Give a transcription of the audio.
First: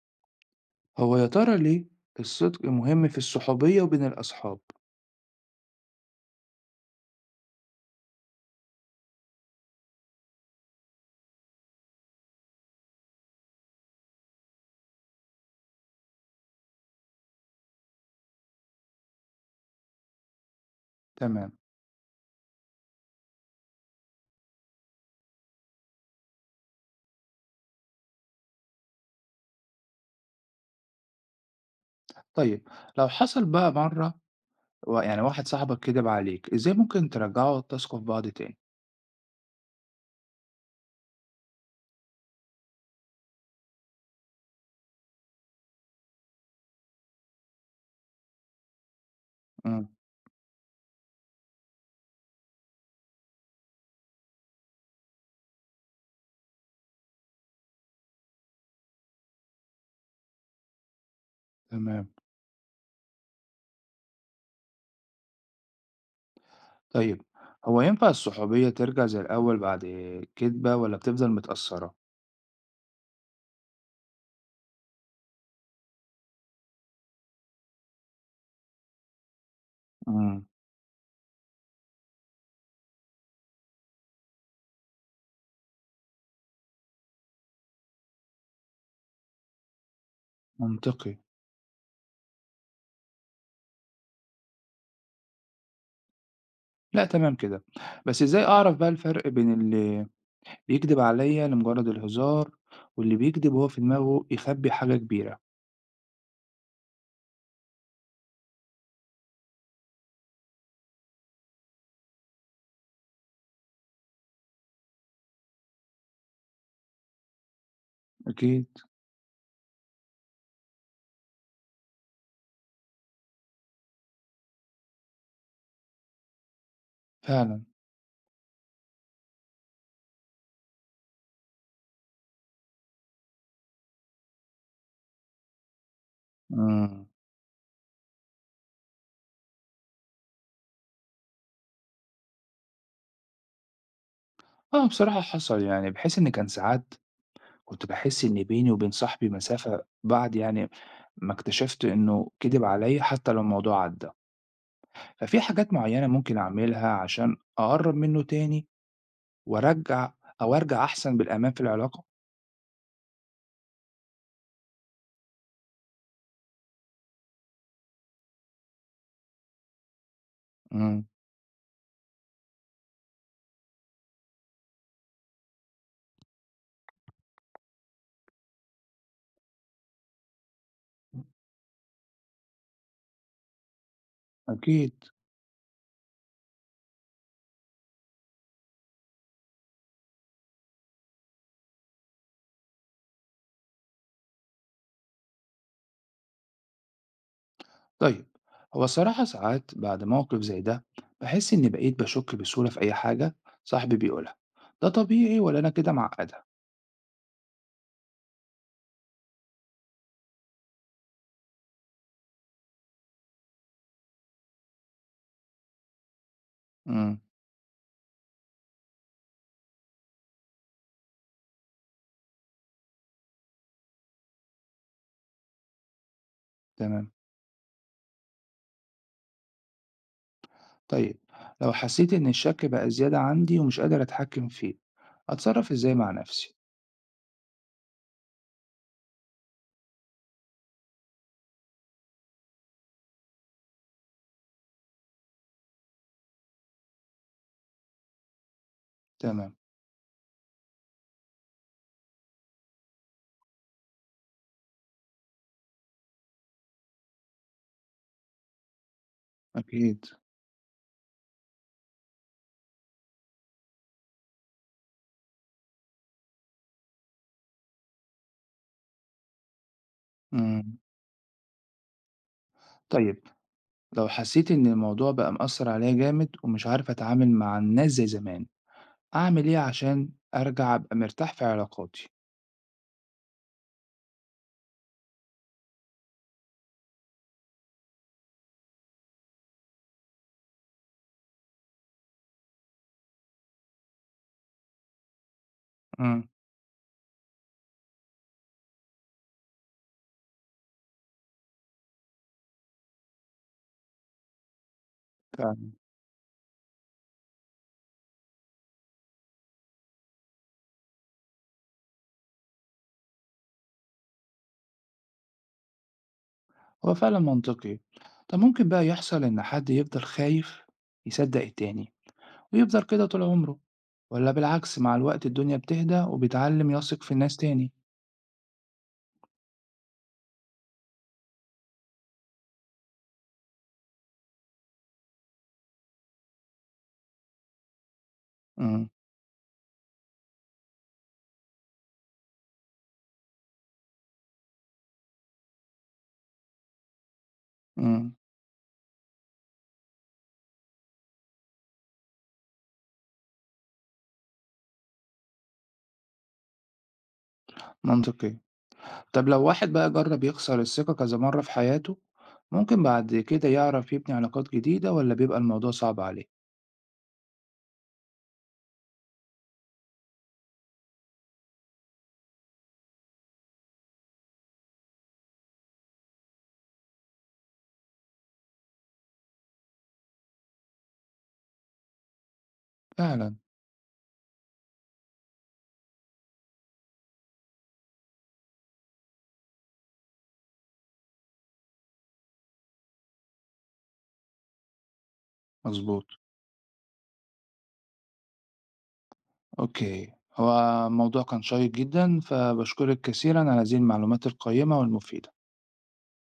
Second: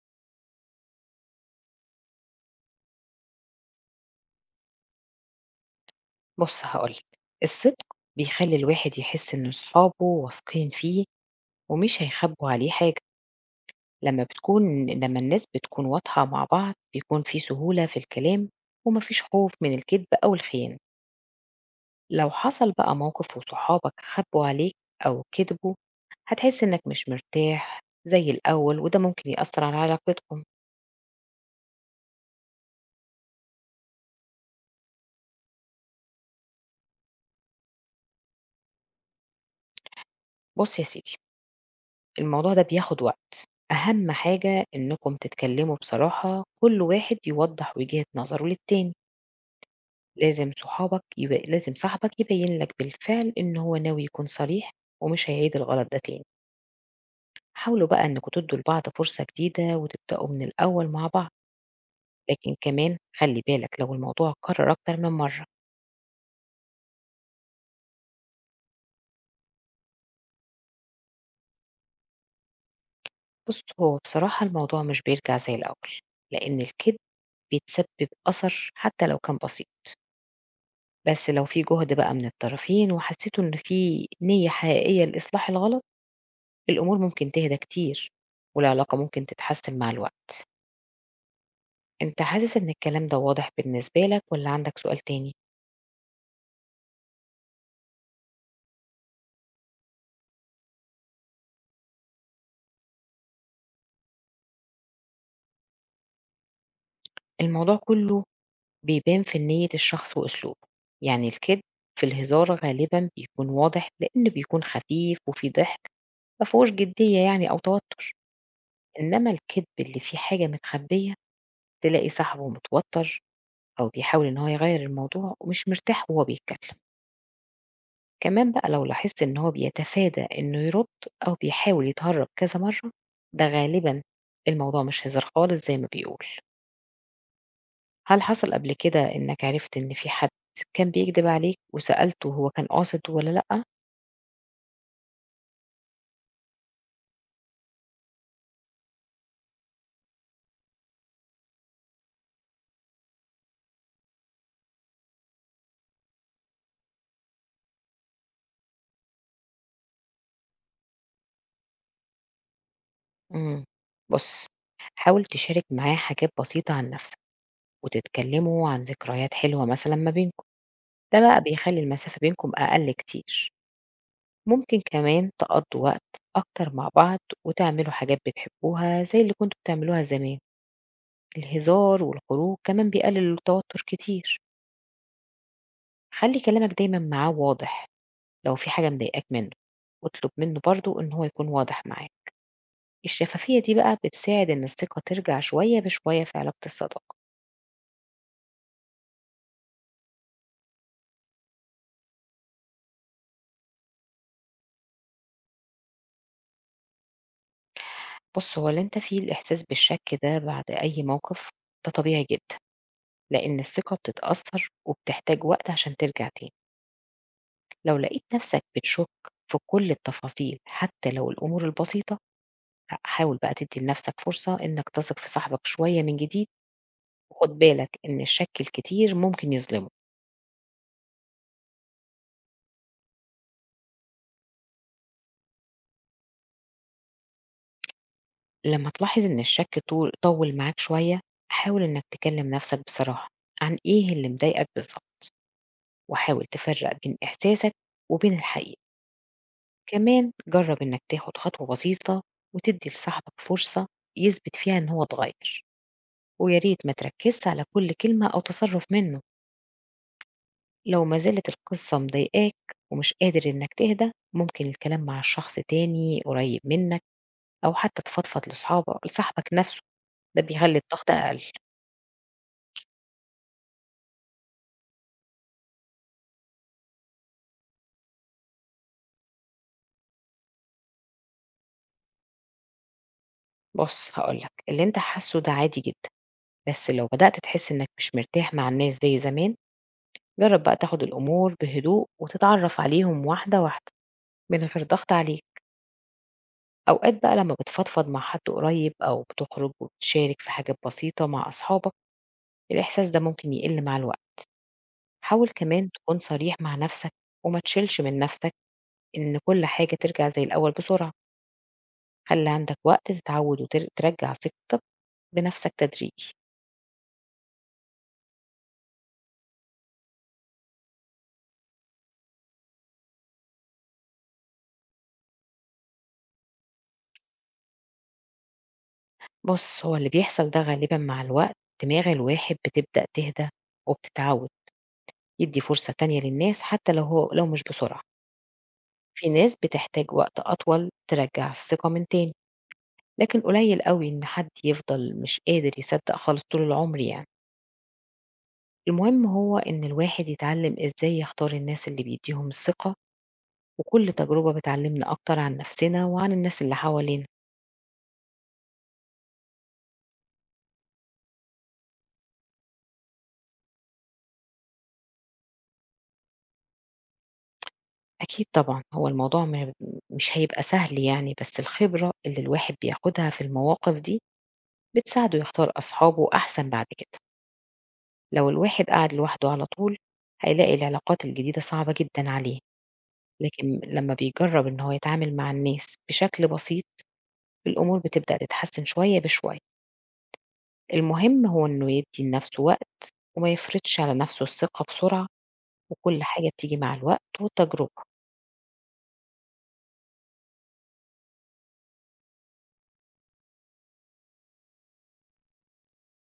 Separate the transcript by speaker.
Speaker 1: هو يا ترى ليه الصدق مهم في الصحوبية وبين الأصحاب؟
Speaker 2: بُص هاقول لك، الصدق بيخلّي الواحد يحس إن صحابه واثقين فيه ومش هيخبّوا عليه حاجة. لمّا بتكون لمّا الناس بتكون واضحة مع بعض بيكون في سهولة في الكلام وما فيش خوف من الكدب أو الخيانة.
Speaker 1: تمام.
Speaker 2: لو حصل بقى موقف وصحابك خبّوا عليك أو كدبوا، هتحس إنك مش مرتاح زي الأول، وده ممكن يأثّر على علاقتكم.
Speaker 1: طيب، لو حصل بقى مرة يعني واحد صاحبك كدب عليك، إزاي ممكن ترجعوا وتثقوا في بعض تاني؟
Speaker 2: بُص يا سيدي، الموضوع ده بياخد وقت. أهم حاجة إنكم تتكلموا بصراحة، كل واحد يوضّح وجهة نظره للتاني.
Speaker 1: مم.
Speaker 2: لازم صحابك يبقى لازم صاحبك يبين لك بالفعل إن هو ناوي يكون صريح ومش هيعيد الغلط ده تاني. حاولوا بقى إنكم تدوا لبعض فرصة جديدة وتبدأوا من الأول مع بعض،
Speaker 1: تمام.
Speaker 2: لكن كمان خلي بالك لو الموضوع اتكرر أكتر من مرة.
Speaker 1: طيب، هو ينفع الصحوبية ترجع زي الأول بعد كدبة، ولا بتفضل متأثرة؟
Speaker 2: بص، هو بصراحة الموضوع مش بيرجع زي الأول، لأن الكذب بيتسبب أثر حتى لو كان بسيط.
Speaker 1: مم.
Speaker 2: بس لو في جهد بقى من الطرفين وحسيتوا إن في نية حقيقية لإصلاح الغلط، الأمور ممكن تهدى كتير، والعلاقة ممكن تتحسن مع الوقت.
Speaker 1: منطقي.
Speaker 2: أنت حاسس إن الكلام ده واضح بالنسبة لك والّا عندك سؤال تاني؟
Speaker 1: لا، تمام كده. بس إزاي أعرف بقى الفرق بين اللي بيكدب عليا لمجرد الهزار، واللي بيكدب وهو في دماغه يخبي حاجة كبيرة؟
Speaker 2: الموضوع كلّه بيبان في نيّة الشخص وأسلوبه. يعني الكدب في الهزار غالبًا بيكون واضح لإنه بيكون خفيف وفيه ضحك، ما فيهوش جدية يعني أو توتر.
Speaker 1: أكيد.
Speaker 2: إنما الكدب اللي فيه حاجة متخبية، تلاقي صاحبه متوتر أو بيحاول إن هو يغيّر الموضوع ومش مرتاح وهو بيتكلم.
Speaker 1: فعلا.
Speaker 2: كمان بقى لو لاحظت إن هو بيتفادى إنه يرد أو بيحاول يتهرب كذا مرّة، ده غالبًا الموضوع مش هزار خالص زي ما بيقول.
Speaker 1: مم.
Speaker 2: هل حصل قبل كده إنك عرفت إن في حد كان بيكدب عليك، وسألته هو كان قاصد والّا لأ؟
Speaker 1: آه، بصراحة حصل، يعني بحيث إن كان ساعات كنت باحس إن بيني وبين صاحبي مسافة بعد يعني ما اكتشفت إنه كدب عليا، حتى لو الموضوع عدى. ففي حاجات معينة ممكن أعملها عشان أقرب منه تاني، وأرجع أو أرجع أحسن بالأمان في العلاقة.
Speaker 2: إمم. بُص، حاول تشارك معاه حاجات بسيطة عن نفسك وتتكلموا عن ذكريات حلوة مثلًا ما بينكم.
Speaker 1: امم.
Speaker 2: ده بقى بيخلّي المسافة بينكم أقل كتير. ممكن كمان تقضّوا وقت أكتر مع بعض وتعملوا حاجات بتحبوها زي اللي كنتم بتعملوها زمان. الهزار والخروج كمان بيقلل التوتر كتير.
Speaker 1: أكيد.
Speaker 2: خلّي كلامك دايمًا معاه واضح. لو في حاجة مضايقاك منه، واطلب منه برضه إن هو يكون واضح معاك. الشفافية دي بقى بتساعد إن الثقة ترجع شوية بشوية في علاقة الصداقة.
Speaker 1: طيب، هو الصراحة ساعات بعد موقف زي ده بحس إني بقيت بشك بسهولة في أي حاجة صاحبي بيقولها، ده طبيعي ولا أنا كده معقدة؟
Speaker 2: بُص، هو اللي أنت فيه الإحساس بالشك ده بعد أي موقف، ده طبيعي جدًا، لإن الثقة بتتأثر وبتحتاج وقت عشان ترجع تاني.
Speaker 1: امم.
Speaker 2: لو لقيت نفسك بتشك في كل التفاصيل حتى لو الأمور البسيطة، لأ، حاول بقى تدّي لنفسك فرصة إنك تثق في صاحبك شوية من جديد،
Speaker 1: تمام.
Speaker 2: وخُد بالك إن الشك الكتير ممكن يظلمه.
Speaker 1: طيب، لو حسيت إن الشك بقى زيادة عندي ومش قادر أتحكم فيه، أتصرف إزاي مع نفسي؟
Speaker 2: لما تلاحظ إن الشك طول طول معاك شوية، حاول إنك تكلم نفسك بصراحة عن إيه اللي مضايقك بالظبط، وحاول تفرق بين إحساسك وبين الحقيقة.
Speaker 1: تمام.
Speaker 2: كمان جرب إنك تاخد خطوة بسيطة وتدي لصاحبك فرصة يثبت فيها إن هو اتغير، ويا ريت ما تركزش على كل كلمة أو تصرف منه.
Speaker 1: أكيد.
Speaker 2: لو ما زالت القصة مضايقاك ومش قادر إنك تهدى، ممكن الكلام مع شخص تاني قريب منك، أو حتى تفضفض لصاحبك نفسه. ده
Speaker 1: مم.
Speaker 2: بيخلي الضغط أقل.
Speaker 1: طيب، لو حسيت إن الموضوع بقى مأثر عليا جامد ومش عارف أتعامل مع الناس زي زمان، أعمل إيه عشان أرجع أبقى مرتاح في علاقاتي؟
Speaker 2: بُص هاقول لك، اللي أنت حاسّه ده عادي جدًا. بس لو بدأت تحس إنك مش مرتاح مع الناس زي زمان، جرّب بقى تاخد الأمور بهدوء وتتعرّف عليهم واحدة، واحدة، من غير ضغط عليك.
Speaker 1: مم.
Speaker 2: أوقات بقى لمّا بتفضفض مع حد قريب أو بتخرج وبتشارك في حاجات بسيطة مع أصحابك، الإحساس ده ممكن يقِل مع الوقت. حاول
Speaker 1: فعلا.
Speaker 2: كمان تكون صريح مع نَفْسك، وما تشيلش من نَفْسك إن كل حاجة ترجع زي الأول بسرعة. خلّي عندك وقت تتعوّد ترجّع ثقتك بنَفْسك تدريجي.
Speaker 1: هو فعلا منطقي. طب ممكن بقى يحصل إن حد يفضل خايف يصدق التاني ويفضل كده طول عمره، ولا بالعكس مع الوقت الدنيا بتهدى وبيتعلم يثق في الناس تاني؟
Speaker 2: بُص، هو اللي بيحصل ده غالبًا مع الوقت، دماغ الواحد بتبدأ تهدى وبتتعود يدّي فرصة تانية للناس حتى لو هو لو مش بسرعة.
Speaker 1: مم.
Speaker 2: في ناس بتحتاج وقت أطول ترجّع الثقة من تاني، لكن قليل أوي إن حد يفضل مش قادر يصدّق خالص طول العمر يعني.
Speaker 1: مم.
Speaker 2: المهم هو إن الواحد يتعلّم إزاي يختار الناس اللي بيدّيهم الثقة، وكل تجربة بتعلّمنا أكتر عن نفسنا وعن الناس اللي حوالينا.
Speaker 1: منطقي. طب لو واحد بقى جرب يخسر الثقة كذا مرة في حياته، ممكن بعد كده يعرف يبني علاقات جديدة، ولا بيبقى الموضوع صعب عليه؟
Speaker 2: أكيد طبعًا، هو الموضوع ما مش هيبقى سهل يعني، بس الخبرة اللي الواحد بياخدها في المواقف دي بتساعده يختار أصحابه أحسن بعد كده. لو الواحد قعد لوحده على طول، هيلاقي العلاقات الجديدة صعبة جدًا عليه.
Speaker 1: فعلا.
Speaker 2: لكن لمّا بيجرّب إن هو يتعامل مع الناس بشكل بسيط، الأمور بتبدأ تتحسن شوية بشوية. المهم هو إنه يدّي لنفسه وقت وما يفرضش على نفسه الثقة بسرعة،
Speaker 1: مظبوط.
Speaker 2: وكل حاجة بتيجي مع الوقت والتجربة.
Speaker 1: أوكي، هو الموضوع كان شيق جدا، فبشكرك كثيرا على هذه المعلومات القيمة والمفيدة.